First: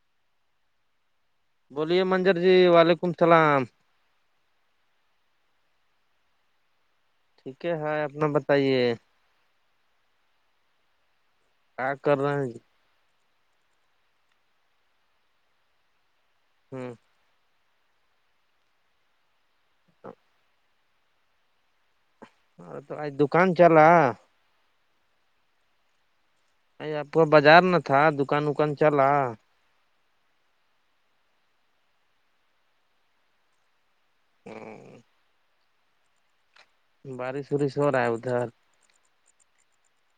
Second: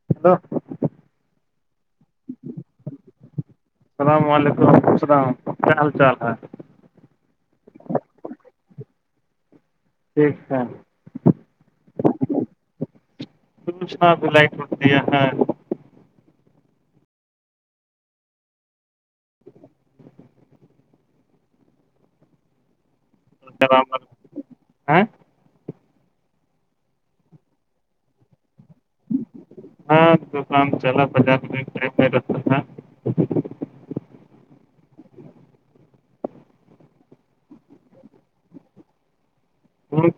[unintelligible] بولیے منجر جی وعلیکم السلام السلام علیکم رحم السلام کیا حال چال ہے ٹھیک ہے اپنا بتائیے ٹھیک ہے کیا کر رہے ہیں جی؟ شنا بلائی کر دیا ہے ہمم [inaudible] ہاں تو دکان چلا ہیں ا آپ کو بازار نہ تھا دکان وکان چلا رہا ہاں تو کام چلا بازار ٹائم میں رہتا تھا ہوں بارش وورش ہو رہا ہے ادھر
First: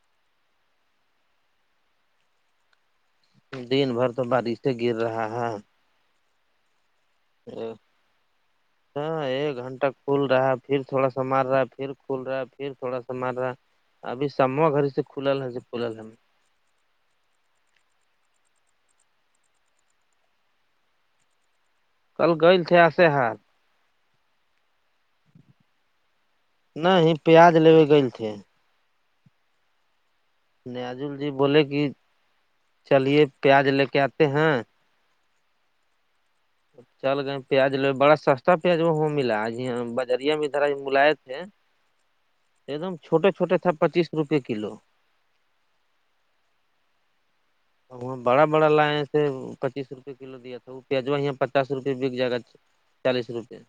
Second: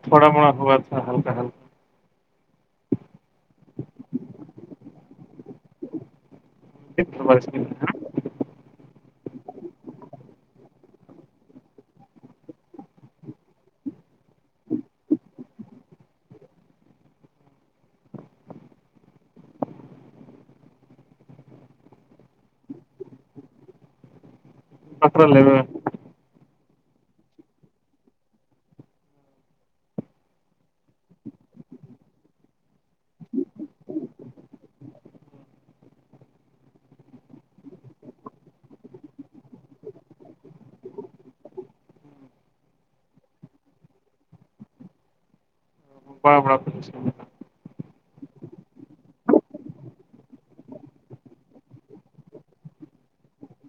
تھوڑا موڑا ہوا تھا ہلکا ہلکا دن بھر تو بارش سے گر رہا ہے [inaudible] ہاں ایک گھنٹہ کھل رہا ہے پھر تھوڑا سا مار رہا ہے پھر کھل رہا ہے پھر تھوڑا سا مار رہا ابھی ساموا گھر سے کھلل ہے کھلل ہیں کل گئل تھے آسے ہاتھ پتر لے نہیں ہی پیاز لوے کے تھے نیاجل جی بولے کہ چلیے پیاز لے کے آتے ہیں چل گ پیاز لو بڑا سستا پیاز وہ ملا جاں بجریا میں ادھر مائت ہے ایک دم چھوٹے چھوٹے تھا پچیس روپئے کلو پ بڑا تو وہاں بڑا بڑا لایاسے پچیس روپئے کلو دیا تھا وہ پیزوا یہاں پچاس روپئے بک جائے گا چالیس روپئے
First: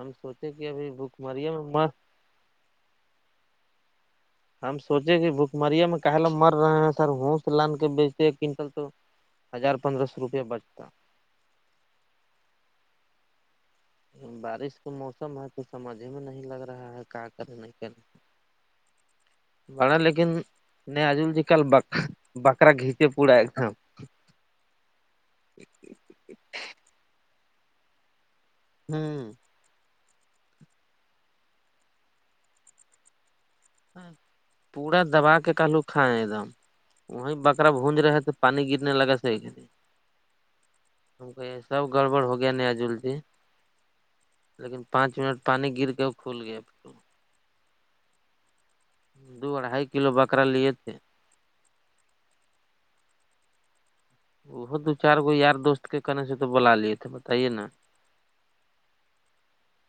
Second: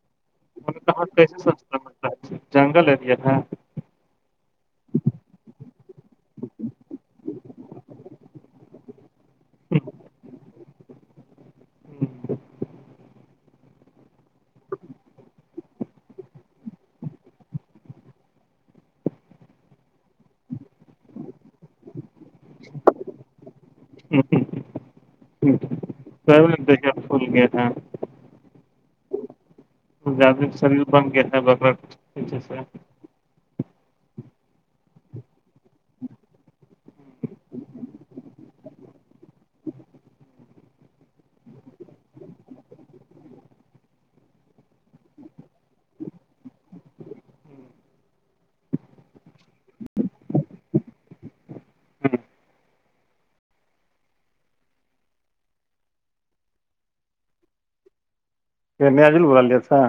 ہم سوچے کہ ابھی کہا بھک کیسے مری ہے میں سستا ماں ملتا ہے جنگل ایریا ہے ہم سوچے کہ بھکمریا میں کا لوگ مر رہے ہیں سر ہس لان کے بیچتے ایک کنٹل تو ہزار پندرہ سو روپئے بچتا بارش کا موسم ہے تو سمجھ میں نہیں لگ رہا ہے کا کرے نہیں کرے بڑا لیکن ن آجل جی کل بکرا گھیچے پڑا ایک دم سرش فول گیا تھا ہیں ہوں زیادہ سروس بند گتا ہے بکرای سے پورا دبا کے کہلو کھائ ایک دم وہیں بکرا بونج رہے تھے پانی گرنے لگا سے ت کو یہ سب گڑبڑ ہو گیا نیاجول ج لیکن پانچ منٹ پانی گر کے کھول گیا دو اھائی کلو بکرا لیے تھے وہ دو چار گو یار دوست کے کہنے سے تو بلا لیے تھے بتائیے نا پ نیازل بوول رہیے تھا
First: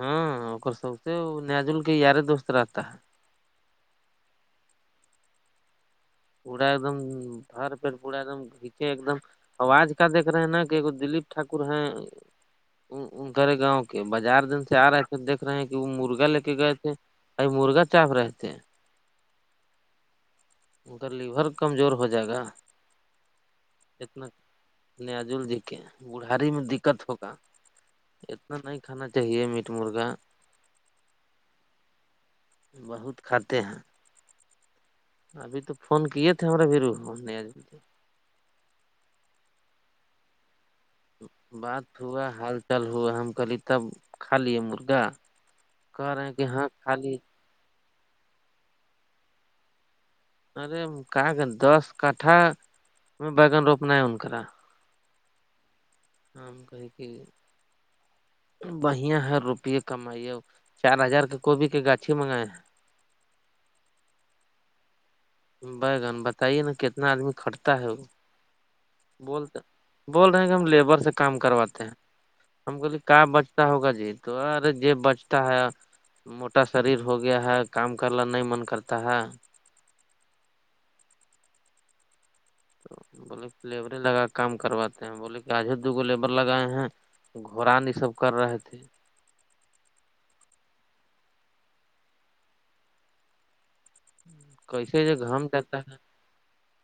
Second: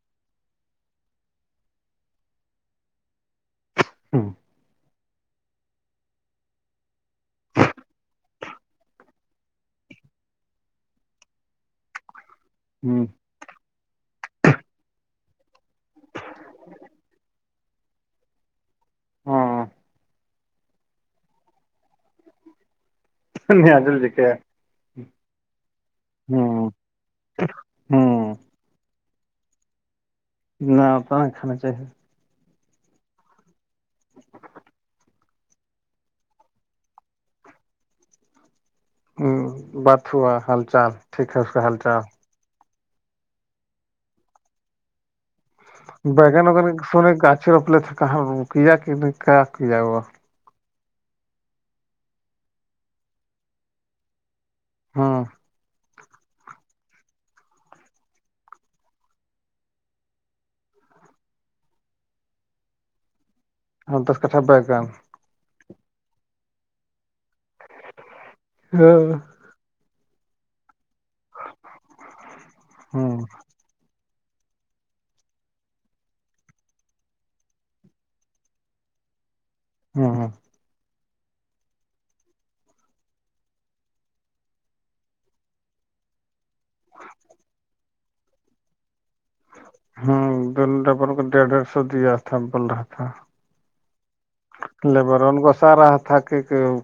ہاں اور سو سے نزل کے یارے دوست رہتا ہے پورا ایک دم فار پیر پورا ایک دم پیچھے ایک دم آواز کا دیکھ رہے ہیں نا کہ دلیپ ٹھاکر ہیں ہوں ان کرے گاؤں کے بازار دن سے آ رہے پ دیکھ رہے ہیں کہ وہ مرغا لے کے گئے تھے اائی مرغا چ آپ رہتے ان کا لیور کمزور ہو جائے گا نیاجل جکے ہے نجول جی کے بوڑھاری میں ہوں دقت ہوگا ہوں نہیں کھانا چاہیے میٹ مرغا نہت نہیں کھانا چاہیے بہت کھاتے ہیں ابھی تو فون کیے تھے ہمارا بھییرو ہم نہیں آج بھی تھے ہ باتھوا حال چال ٹھیک ہے اس کا ہال بات چال ہوا حال چال ہوا ہم کے تب کھا لے مرغا کہہ رہے ہیں بگن کہ ہاں وگین کھا سونے لیے گاچھھی روپ لیے تھے کہاں کیا کہ نہیں کیا کیا ہوا ارے کہ کہ دس کٹھا میں بیگن روپنا ہے انکرا ہاں ہمم کہیں کہ بڑھیا ہے روپیے کمائیے چار ہزار کا گبھی کے گاچھی منگائے ہیں ہاں دس کٹھا ب گان بیگن بتائیے نا کتنا آدمی کھٹتا ہے وہ ہاں بولتے بول رہے ہیں کہ ہم لیبر سے کام کرواتے ہیں ہم بولے ب ا ہوگا جی تو ار یہ بچتا ہے موٹا شریر ہو گیا ہے کام کرنا نہیں من کرتا ہے ہاں ہاں بولے لیبریں لگا کام کرواتے ہیں بولے کہ آج ہی دوگو لیبر لگائے ہیں گھڑان یہ سب کر رہے تھے ہوں دونوں ڈبل کو ڈیڑھ ڈیڑھ سو دیا تھا بول رہا تھا کیسے لیبر جو ان گھم کو سا جاتا ہے رہا تھا کہ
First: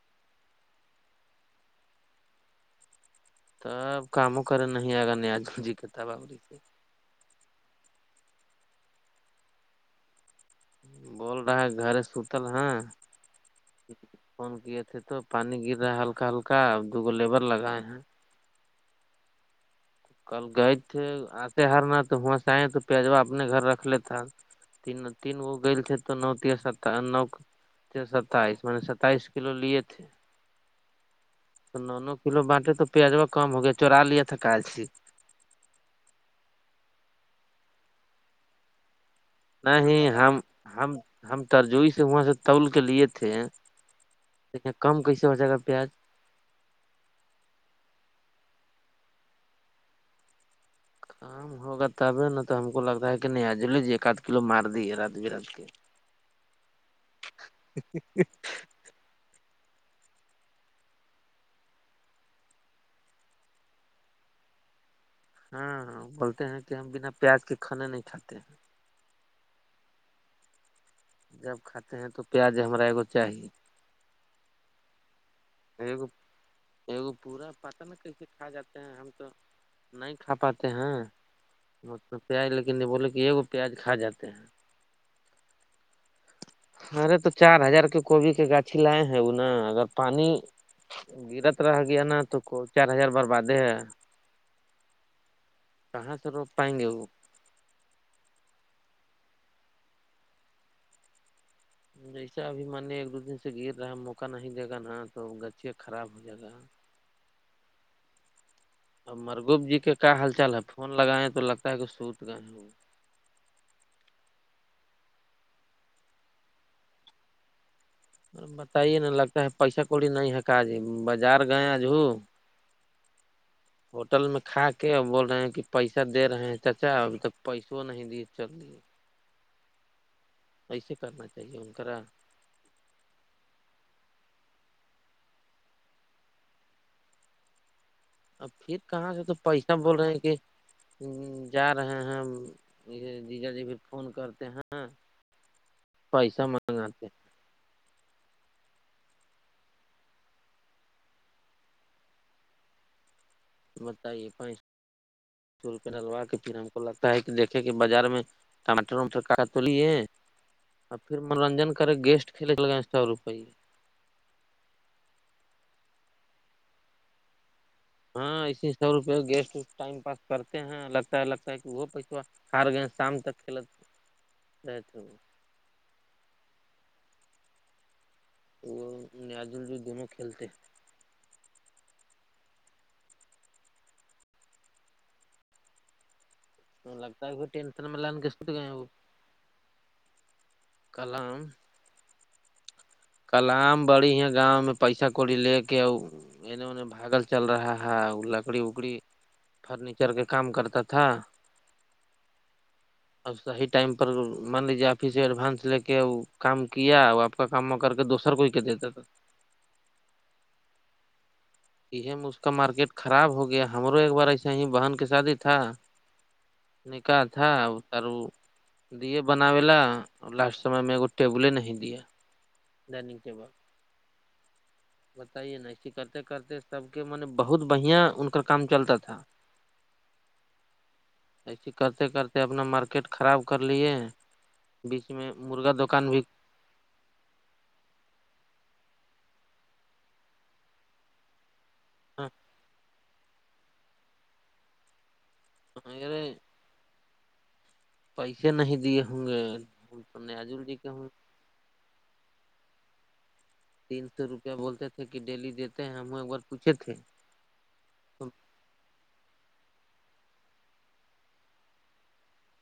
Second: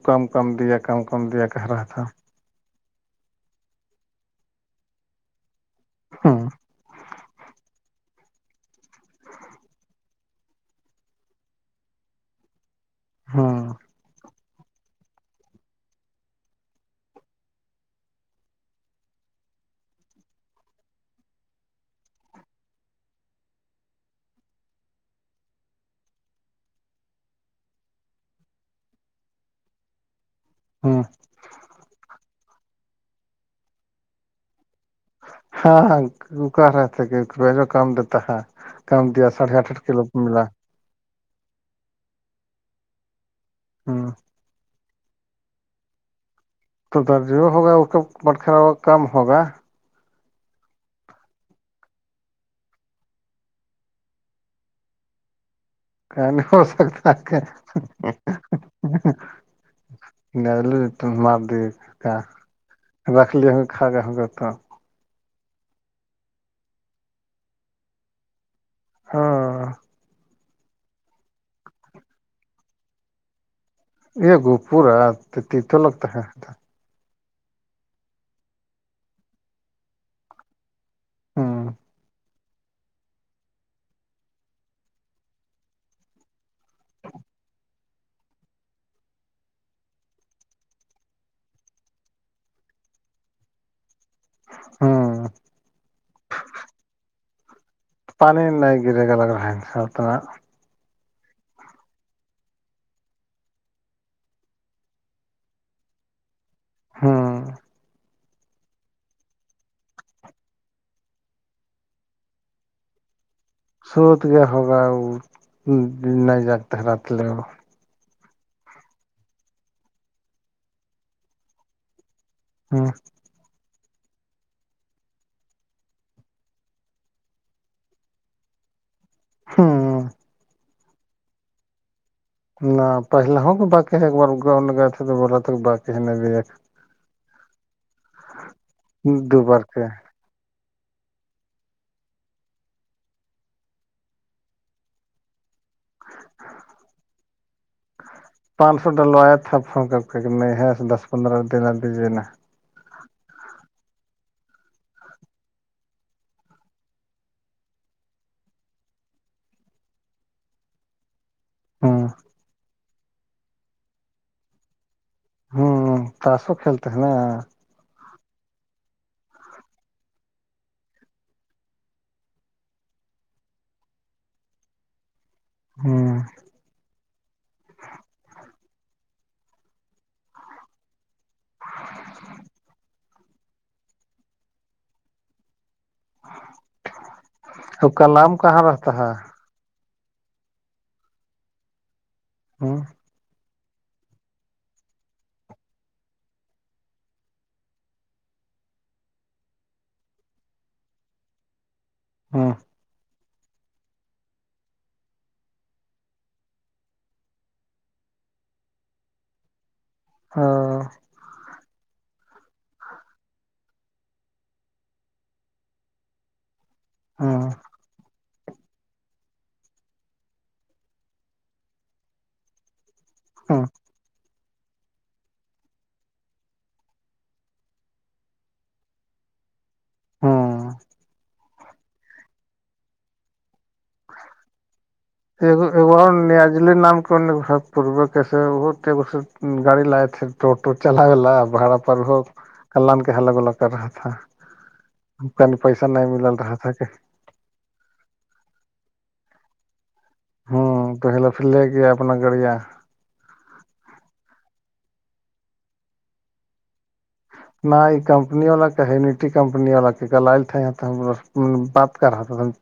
کم کم دیا کم کم دیا کہ رہا تھا تب کاموں کریں نہیں آگا ن آج جی کتا بابی ہوں سے سے بول رہا ہے گھر سوتل ہ ہاں فون کیے تھے تو پانی گر رہا ہلکا ہلکا اب دو گو لیبر لگائے ہیں کل گئے تھے آتے ہار نہ تو وہس آئےیں تو پیجوا اپنے گھر رکھ لیتا تین تین وہ گیل تھے تو نو تیا س نو ستائیس میں نے ستائیس کلو لیے تھے ہاں تو نو نو کلو بانٹے تو پیازوا کم ہو گیا چورا لیا تھا کچ سے ہاں ہاںک رہتے کہ رپ جو کام دیتا ہے کام دیا ساھ نہیں ہم ہم ہم ترجوی سے وہاں سے تول کے لیے تھے ہ د کم کیسے ہو جائے گا پیاز تو درج ہوگا اس کا بٹخرا ہوا کم ہوگا ہاں ہوگا تب ہے نا تو ہم کو لگتا ہے کہ نہیں آج لیجیے ایک آدھ کلو مار دیے رات ب رات کے ک نہیں ہو سکتا ن مار دی رکھ لی ہ کھ کے ہم ہاں بولتے ہیں کہ ہم بنا پیاز کے کھانے نہیں کھاتے ہیں ہاں جب کھاتے ہیں تو پیاز ہمارا ایگو چاہیے یہ گو پورا ت ت لگتا ہے ایکگو پورا پتا نا کیسے کھا جاتے ہیں ہم تو نہیں کھا پاتے ہیں ہ م پیاز لیکن یہ بولے کہ یہگو پیاز کھا جاتے ہیں ارے تو چار ہزار کے کوبھی کے گاچھی لائے ہیں وہ نا اگر پانی گرت رہا گیا نا تو کو چار ہزار بربادیں ہے ہ کہاں سے روک پائیں گے وہ پانی نہیں گرے گ لگ رہا ہیں ان سا اتنا جیسا ابھی ماننی ایک دو دن سے گر رہا ہے موقع نہیں دے گا نا تو گچے خراب ہو جائے گا ہاں اب مرگوب جی کے کیا ہل چال ہے فون لگائیں تو لگتا ہے کہ سوت گ ہو سوود کےیا ہوگا نہیں جاگتے رات لے سر بتائیے نا لگتا ہے پیسہ کوڑی نہیں ہے کاجی بازار گئے آج ہ ہاں ہوٹل میں کھا کے اور بول رہے ہیں کہ پیسہ دے رہے ہیں چاچا ابھی تک پیسوں نہیں دیے چل رہیے ہاں کیسے کرنا چاہیے ان کاا نہ پہل ہو کہ باقی ہے ایک بار گاؤں گئے تھے تو بولا تھا باقی ہے نہیں بھی ایک ا پھر کہاں سے تو دو بار پیسہ کے بول رہے ہیں کہ جا رہے ہیں دی جا جی پھر فون کرتے ہیں پیسہ مانگاتے پانچ سو ڈلوایا تھا فون کر کے کہ نہیں ہے دس پندرہ دینا دیجیے نا بت چور پہ ڈلوا کے پھر ہم کو لگتا ہے کہ دیکھے کہ بازار میں ٹماٹر وٹکا تولیے اور پھر منورنجن کرے ہوں گیسٹ کھیلے کے لگے سو روپی ہوں تاشو کھیلتے ہیں نا ہاں اسی سو روپئے گیسٹ ٹائم پاس کرتے ہیں لگتا ہے لگتا ہے کہ وہ پیسوا کار گئے شام تک کھیل رہتے ہو ہوں وہ نیازل بھی دونوں کھیلتے ہیں ہاں لگتا ہے پھر ٹینت ن م ل کسپت گئے وہ رہتا ہے کلام ہوں کلام بڑی ہے گاؤں میں پیسہ کڑی لے کے انے انہیں بھاگل چل رہا ہے لکڑی اکڑی فرنیچر کا کام کرتا تھا ہاں ا صحیح ٹائم پر مان لیجیے آفس ایڈوانس لے کے کام کیا آپ کا کام م کر دوسر کوئی کہ دیتا تھا ہاں کہ م اس کا مارکیٹ خراب ہو گیا ہماروں ایک بار ایسے ہی بہن کی شادی تھا نکاح تھا ا تر وہ دیے بنابے ل لاسٹ سمے میں ایگ ٹیبلے نہیں دے ڈائنگ ہوں بتائیے نسی کرتے کرتے سب کے م بہت بڑھیا ان کا کام چلتا تھا ہوں ایسی کرتے کرتے اپنا مارکیٹ خراب کر لیے بیچ میں مرغا دکان بھی ج نام پ گاڑی لگ تھ ٹوٹو چلاے ل باڑا پر وہ کلن کے الگ الگ کر رہا تھا ا ک پیسہ نہیں ارے مل رہا تھا کہ پیسے نہیں دیے ہوں گے بول نجل جی کے ہوں گے پھر لے کےیا اپنا گڑیا تین سو روپیہ بولتے تھے کہ ڈیلی دیتے ہیں ہم ایک بار پوچھے تھے ن یہ کمپنی والا کہ مٹی کمپنی والا کی گل تھ بات کر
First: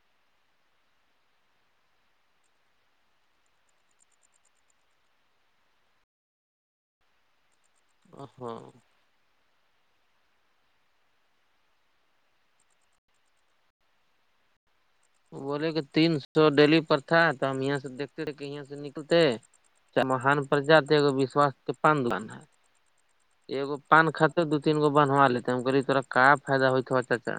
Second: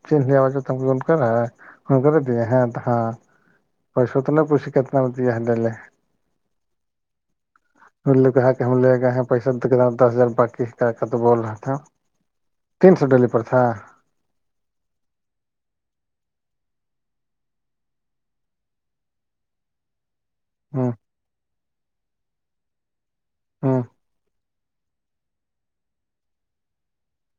چین لی آواز ت کو کرا ہے کر د ہیں تو ہاں پیسو اتنا پوچھ کتنا بت ہے لےے ان نےو کہا ہاں کہ ہم لے گئے ہیں پیسہ دس ہزار باقی کا کا تو بول رہا تھا تین سو ڈلی پر تھا بولے کہ تین سو ڈیلی پر تھا تو ہم یہاں سے دیکھتے تھے کہ یہاں سے نکلتے مہان ہوں پرجاتشواس کے پان د ہے ہوں پان خط تو دو تین گو بنوا لیتے ہم کہے تا کا فائد ہوا اچھا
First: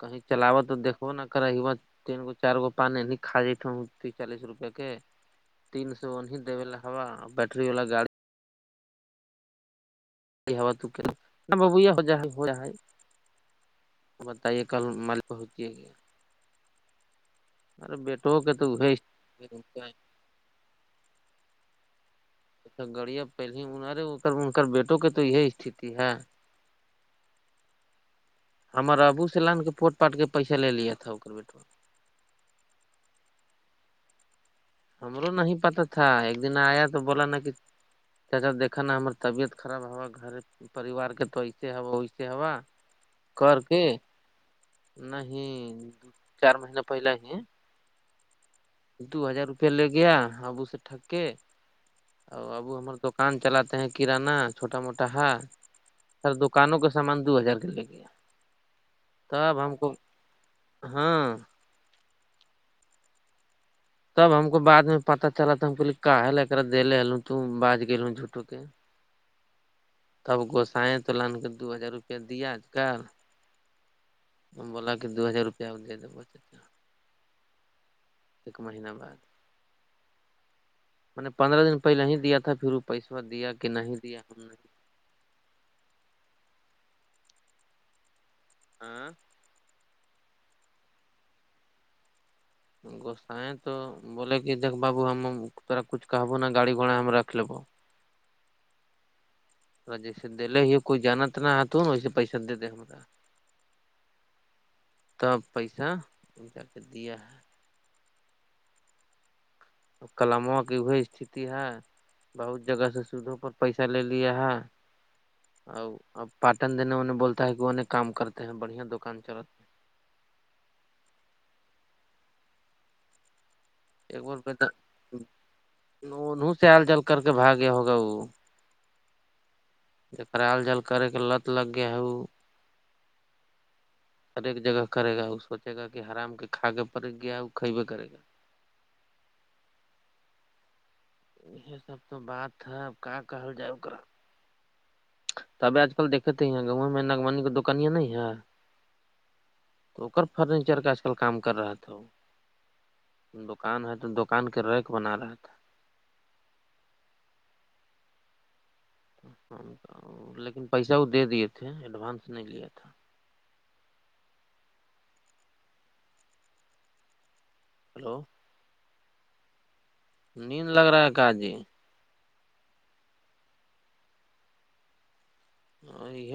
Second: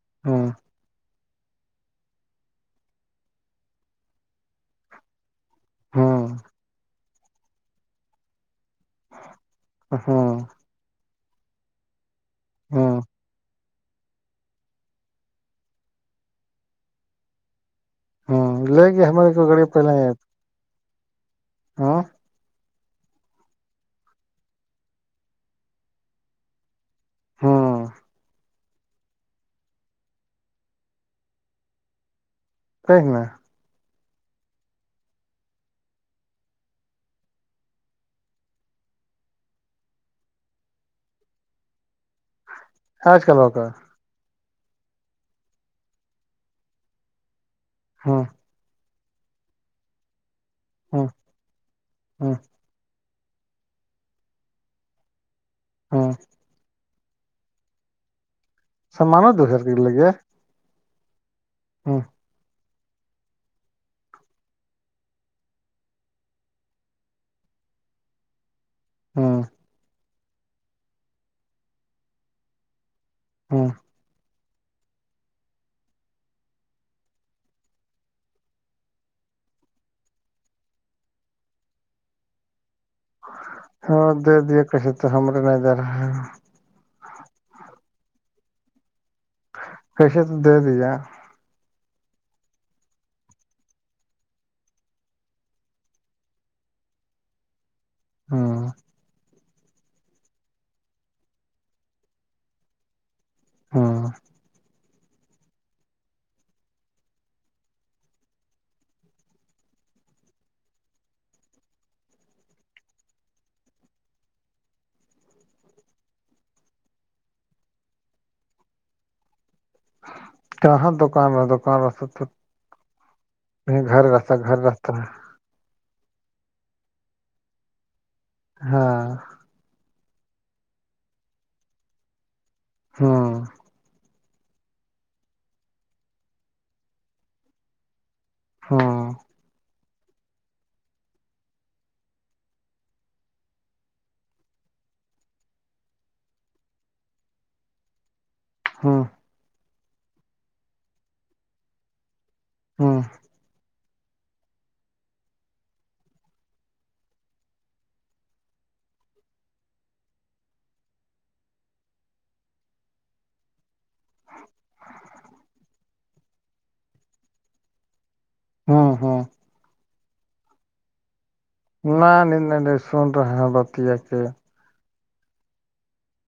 کہیں ہوں چلاوا تو دھو ن کراا تین گو چار گو پانی ن کا جت چالیس روپے تین سو ہوں انہ دی ل ہوا بٹری والا گاڑی ہاں ا تو کیا ببو یہ ہو جا ہو ج ہے ہوں بتائیے کل ملک ہوتی ہے کیا بیٹو ہاں کے تو لے ہے گی ہماریے کو گاڑی پہل آ ہ اھ گڑیا پہل ہی ہہر ہو کر انک بیٹوں کے تو یہی استھتی ہے ہاں ہمار ابو سلان کے پوٹ پاٹ کے پیسہ لے لیےیا تھا بیٹا ایک ن ہمرو نہیں پتا تھا ایک دن آیا تو بولا نا کہ چچا دیکا نا ہمر طبیعت خراب ہوا گھر پریوار کے تو ایسے ہوا ویسے ہوا آج کل ہو کر کے نہیں چار مہین پہلا ہی ہاں دو ہزار روپیہ لے گیا ابو سے ٹھک ہوں کے ہوں اور اب ابو ہمار دکان چلاتے ہیں کرانہ چھوٹا موٹا ہےا ہاں دکانوں کا سامان دو ہزار کے لے گ ت سامانو دو اب ہزار ہم کے کو ہاں ہاں تب ہم کو بع میں پتا چلا تھا ہمے کال ارا دے ہل ت بج گ جھوٹوں کے ہاں تب گوسائیں تولہان کے دو ہزار روپیہ دیا کر ہاں ہم بولا کہ دو ہزار روپیہ دے د ایک مہینہ بعد میں نے پندرہ دن پہلے ہی دیا تھا پھرپ پیسہ دیا کہ نہیں ہاں دیا دے ہم نے کیسے تو ہمرے نہیں دے رہا ہیں ہاں خشے تو د دیا گوسیں تو بولے کہ دیک بابو ہم تا کچھ کہب نا گاڑی گوڑا ہم رکھ لب ہاں تھوڑا جیسے دے ہی کوئی جانا ت نہا تو نا ویسے پیسہ دے دے ہما ہاں تب پیسہ ان سا کے دیا ہے کلموں کی ای استھتی ہے بہت جگہ سے سھ پر پیسہ لےی ا اب پاٹن دینے انہیں بولتا ہے کہ ان کام کرتے ہیں بڑیا دکان چل کہاں دکان ہے دکان رہ سب تو گھر ایک ب رہتا روپئے گھر رہتا ہے انہوں سے ہل جل کر کے بھاگیا ہوگا وہ ہاں ج کر عل جال کرے کے لت لگ گیا ہ ہاں ہر ایک جگہ کرے گا وہ سوچے گا کہ آرام کے کھاگے پڑے گیا وہ کھیبے کرے گا ہاں یہ سب تو بات ہے اب کہاں کہل جائے ا کرا تبھی آج کل دیکھتے ہی ہیں گاؤں میں ناگمانی کی دکانیاں نہیں ہے ہاں تو ار فرنیچر کا آج کل کام کر رہا تھا وہ ہاں دکان ہے تو دکان کے رییک بنا رہا تھا لیکن پیسہ وہ دے دیے تھے ایڈوانس نہیں لیا تھا ہلو ہاں ہاں نیند لگ رہا ہے کہ جی ن نہیں نہیں نہیں سن رہے ہیں بتیا کے ہاں یہ